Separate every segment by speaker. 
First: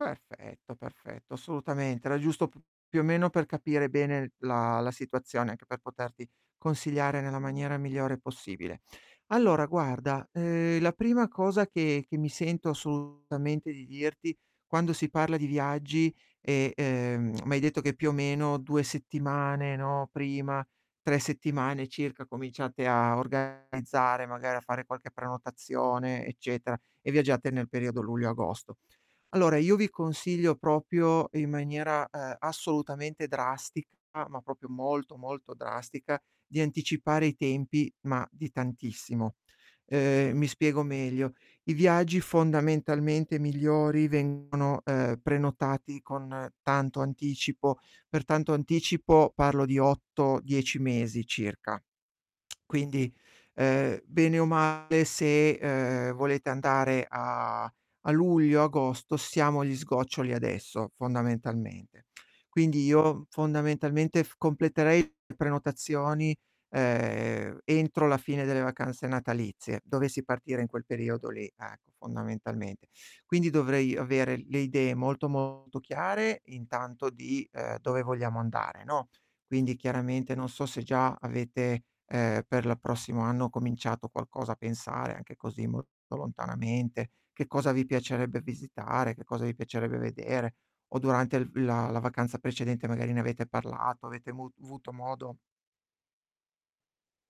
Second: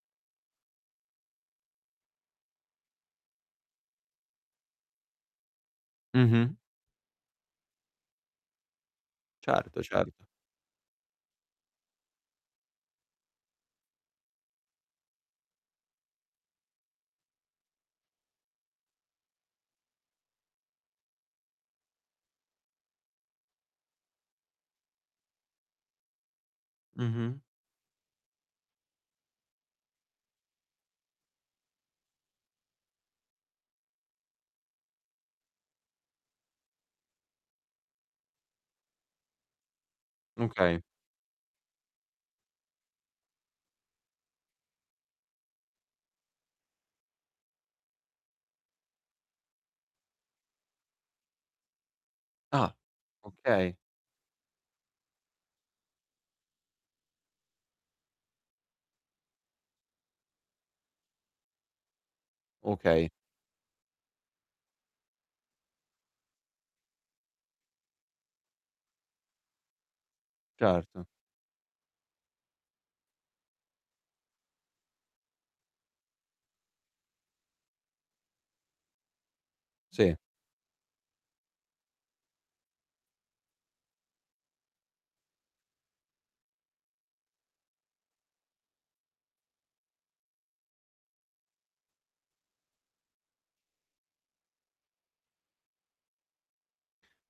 Speaker 1: Perfetto, perfetto, assolutamente. Era giusto p più o meno per capire bene la la situazione, anche per poterti
Speaker 2: Mh-mh.
Speaker 1: consigliare nella maniera migliore possibile. Allora
Speaker 2: Certo, certo.
Speaker 1: guarda, uhm, la prima cosa che che mi sento assolutamente di dirti quando si parla di viaggi, e, uhm, m'hai detto che più o meno 2 settimane, no, prima, 3 settimane circa cominciate a organizzare magari a fare qualche prenotazione eccetera, e
Speaker 2: Mh-mh.
Speaker 1: viaggiate nel periodo luglio, agosto. Allora io vi consiglio proprio in maniera, ehm, assolutamente drastica ma proprio molto, molto drastica, di anticipare i tempi, ma di tantissimo. Uhm, mi
Speaker 2: Okay.
Speaker 1: spiego meglio: i viaggi fondamentalmente migliori vengono, uhm, prenotati con tanto anticipo, per tanto anticipo, parlo di 8-10 mesi circa.
Speaker 2: Ah,
Speaker 1: Quindi,
Speaker 2: okay.
Speaker 1: ehm, bene o male se, ehm, volete andare a a luglio, agosto siamo agli sgoccioli adesso, fondamentalmente. Quindi
Speaker 2: Okay.
Speaker 1: io, fondamentalmente, f completerei le prenotazioni, ehm, entro la fine delle vacanze natalizie, dovessi partire in quel
Speaker 2: Certo.
Speaker 1: periodo lì, ecco, fondamentalmente. Quindi dovrei avere le idee molto, molto chiare intanto di, uhm, dove vogliamo andare, no. Quindi
Speaker 2: Sì.
Speaker 1: chiaramente non so se già avete, ehm, per l prossimo anno cominciato qualcosa a pensare, anche così, molto lontanamente, che cosa vi piacerebbe visitare, che cosa vi piacerebbe vedere. O durante il v la la vacanza precedente magari ne avete parlato, avete mu avuto modo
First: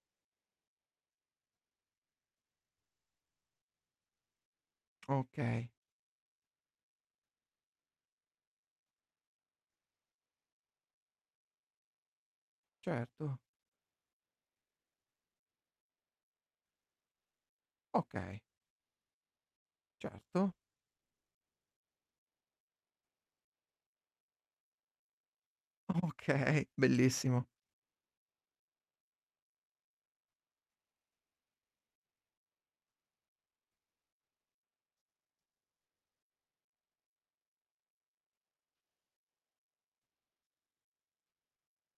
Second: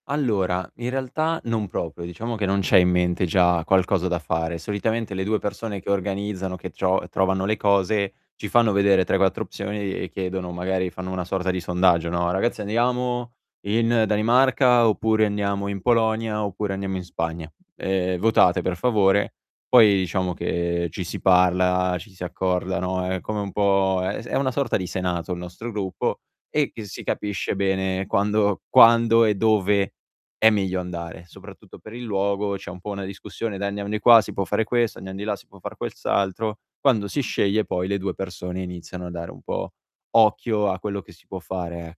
Speaker 2: Allora, in realtà non proprio, diciamo che non c'è in mente già qualcosa da fare. Solitamente le 2
Speaker 1: Okay.
Speaker 2: persone che organizzano, che tro trovano le cose ci fanno vedere 3-4 opzioni e chiedono magari, fanno una sorta di sondaggio, no: "Ragazzi andiamo
Speaker 1: Certo.
Speaker 2: in Danimarca, oppure andiamo in Polonia, oppure andiamo in Spagna, ehm,
Speaker 1: Okay.
Speaker 2: votate per favore." Poi diciamo
Speaker 1: Certo.
Speaker 2: che ci si parla, ci si accorda, no, è come un po' è s è una sorta di senato il nostro gruppo
Speaker 1: Okay,
Speaker 2: e e si
Speaker 1: bellissimo.
Speaker 2: capisce bene quando quando e dove è meglio andare, soprattutto per il luogo c'è un po' una discussione: "Dai andiamo di qua si può fare questo, andiam di là si può fare quel s altro." Quando si sceglie poi le 2 persone iniziano a dare un po' occhio a quello che si può fare e